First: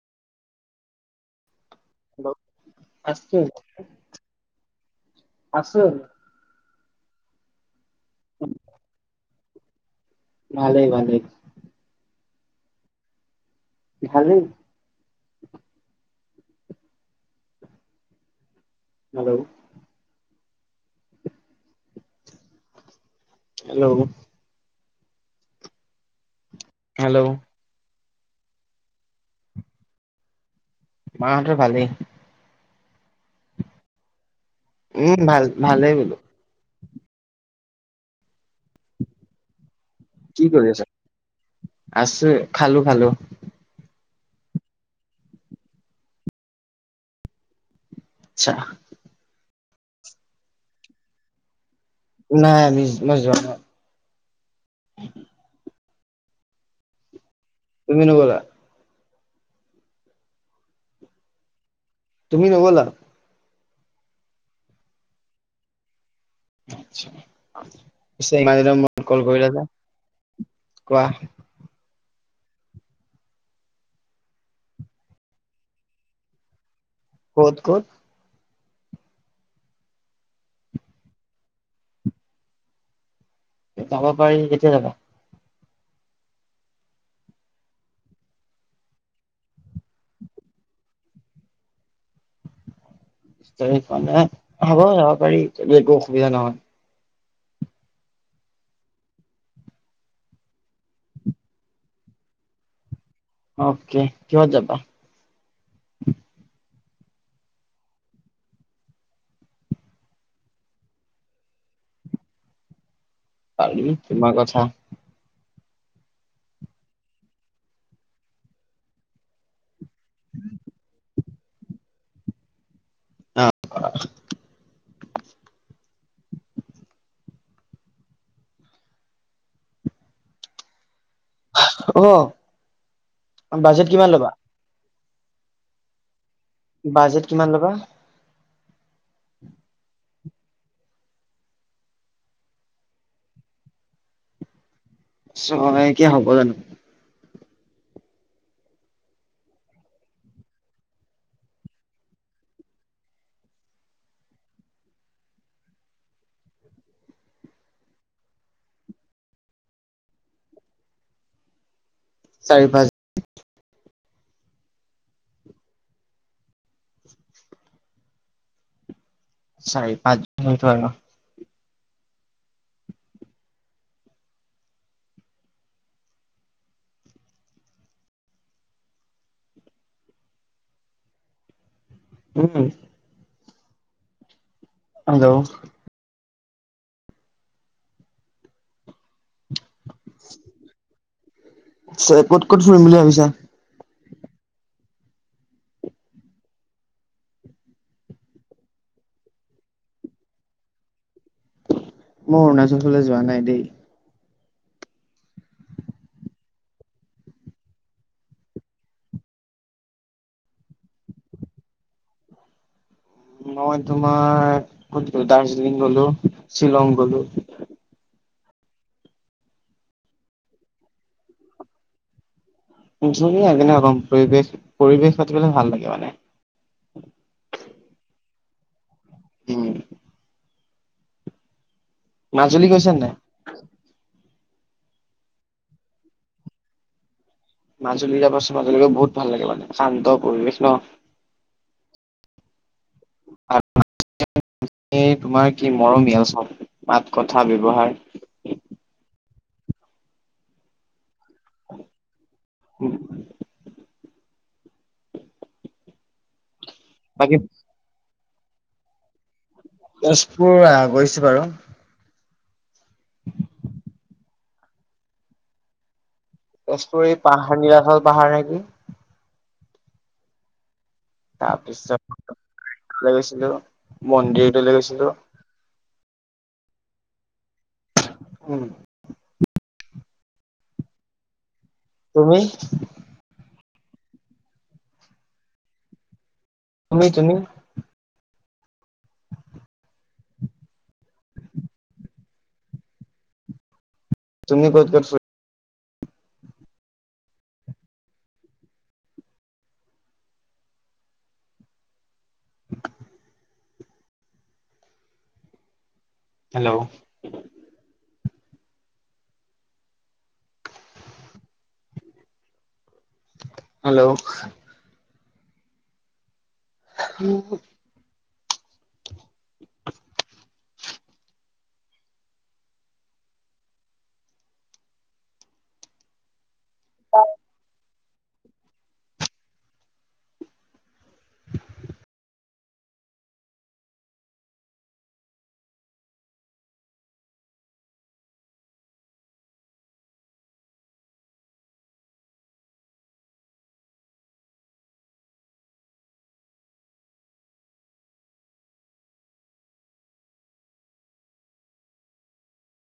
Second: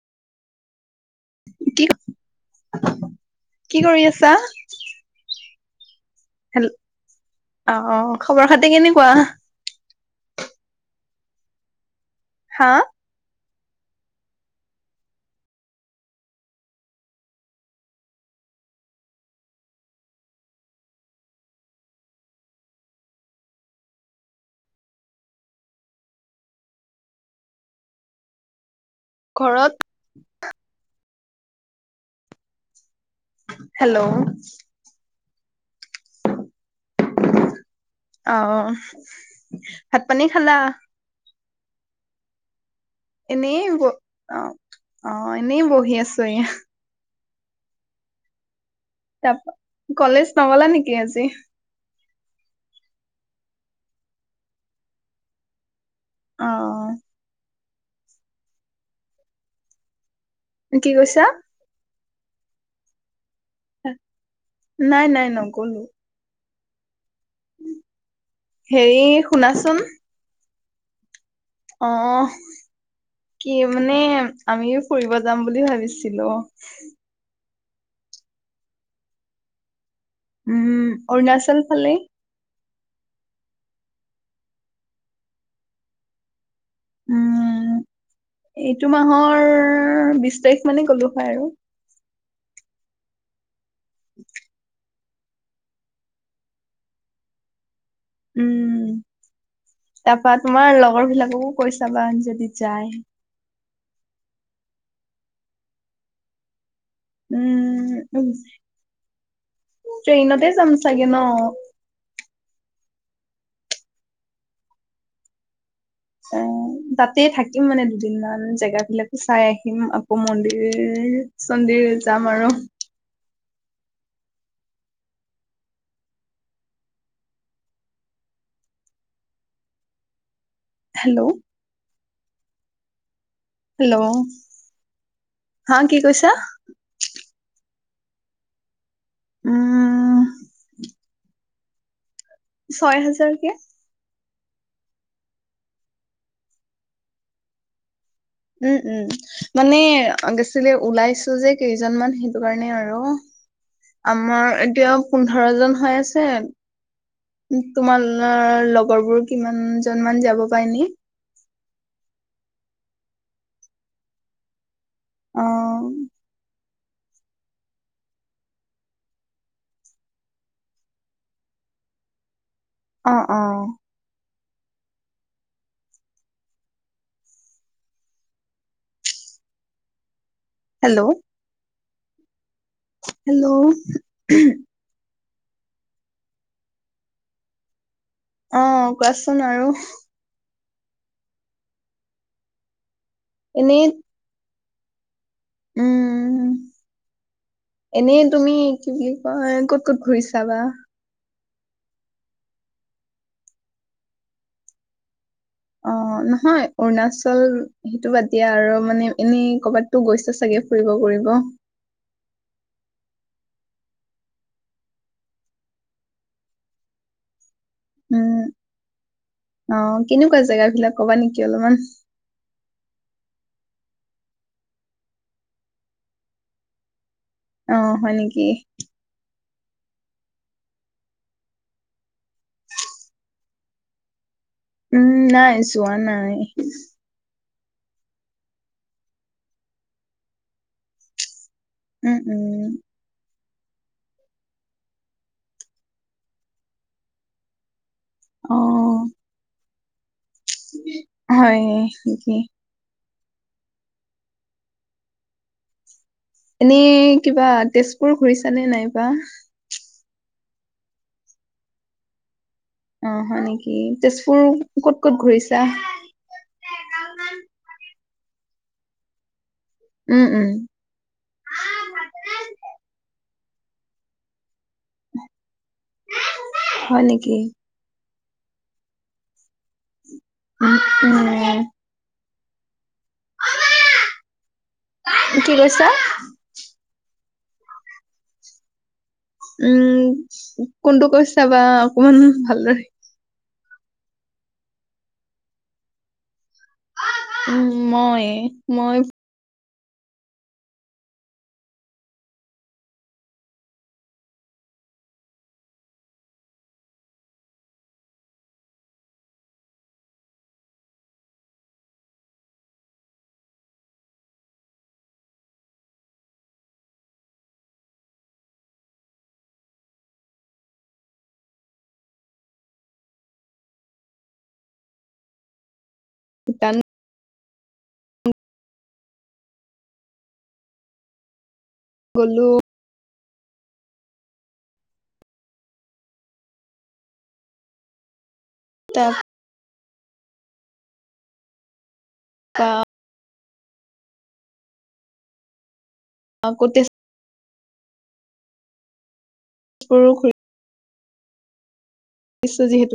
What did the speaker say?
[unintelligible] Hello আছো কি কৰি আছা? আছো। হেল্ল অ অ খবৰ খাতি কেনেকুৱা? ভালেই ভালেই। হা? ভালেই। হেল্ল হেল্ল হেল্ল ঘৰত মা হঁতৰ ভালেই। হেল্ল উম ভাল ভালেই বোলো। আহ। কি কৰি আছা? আছোঁ, খালো খালো। এনেই ব অ অ, এনেই বহি আছো এয়া। আচ্ছা। তাপা কলেজ নগ'লা নেকি আজি? নাই আমি মিচ মই যোৱা [unintelligible] অ অ। তুমি নগ'লা? কি কৈছা? তুমি নগ'লা? হয়। নাই নাই নগ'লো। পিছে ইমান দিনৰ হেৰি মোৰত কল কৰিলা যে, শুনাচোন কোৱা। অ'। কি মানে, আমিও ফুৰিব যাম বুলি ভাবিছিলো অ'। ক'ত, ক'ত। উম, অৰুণাচল ফালে। যাব পাৰি, কেতিয়া যাবা? উম, এইটো মাহৰ বিশ তাৰিখ মানে গ'লো হয় আৰু। বিশ তাৰিখ মানে, হ'ব যাব পাৰি, যদি একো অসুবিধা নহয়। উম, তাপা তোমাৰ লগৰ বিলাককো কৈ চাবা যদি যায়। অকে, কিহত যাবা? উম, ট্ৰেইনতে যাম চাগে ন! পাৰি, তোমাৰ কথা। অ', তাতেই থাকিম মানে দুদিনমান, জেগা বিলাকো চাই আহিম। আকৌ মন্দিৰ চন্দিৰ যাম আৰু। অ'। হেল্ল! অ'। Budget hello! কিমান ল'বা হা কি কৈছা? বাজেট কিমান ল'বা? উ। ছয় হাজাৰকে। ছয় এতিয়া হ'ব জানো? উ, উ, মানে, গেছিলে ওলাইছো যে কেইজনমান, সেইটো কাৰণে আৰু। আমাৰ এতিয়াও পোন্ধৰ জন হৈ আছে। তোমাৰ না লগৰ বোৰ কিমান জন মান যাব পায় নি? চাৰি পাঁচ। অ'। চাৰি পাঁচজন মই উঠাই লম। অ', অ'। হেল্ল! উ। হেল্ল! হেল্ল! অ', কোৱাচোন আৰু। চেফট ক'ত ফুৰিম বুলি ভাবিছা? এনেই। উ। এনেই তুমি, কি বুলি কয়, ক'ত ক'ত ঘূৰিছা বা? মই অৰুণাচল ফালে যোৱা নাই দেই। অ', নহয়, অৰুণাচল সেইটো বাদ দিয়া আৰু মানে এনে কৰ'বাত। তো গৈছে চাগে ফুৰিব ঘুৰিব। মই তোমাৰ, ক'ত গলো, দাৰ্জিলিং গলো, শ্বিলং গলো। উম অ', কেনেকুৱা জেগা বিলাক কবা নেকি অলমান। ধুনীয়া কেনেকে কম পৰিৱেশ, পৰিৱেশ নাথাকিলে ভাল লাগে মানে। অ' হয় নেকি? উম। মাজুলী গৈছানে নাই? উম, নাই যোৱা নাই। মাজুলী যাবাচোন, মাজুলী গৈ বহুত ভাল লাগে মানে, শান্ত পৰিৱেশ ন। উম উম। এই তোমাৰ কি মৰমীয়াল চব মাত, কথা ব্যৱহাৰ। অ'। হয় নি? [inaudible] এনেই বাকী কিবা তেজপুৰ ঘুৰিছা নে নাইবা? তেজপুৰ আহ গৈছো বাৰু। অ' হয় নেকি? তেজপুৰ ক'ত ক'ত ঘূৰিছা? তেজপুৰ এই পাহাৰ নীলাচল পাহাৰ নেকি। উম উম। তাৰপিছত গৈছিলো, মন্দিৰটো লৈ গৈছিলো। হয় নেকি? উম। [unintelligible] তুমি? কি কৈছা? তুমি তুমি? উম, কোনটো কৈছা বা অকমান ভালদৰে। তুমি ক'ত ক'ত ফুৰি উম, মই মই হেল্ল'! হেল্ল'! [inaudible] [inaudible] [unintelligible] [unintelligible] গ'লো। [unintelligible] গাওঁ। [unintelligible] সৰু খু নিশ্চয়। যিহেতু,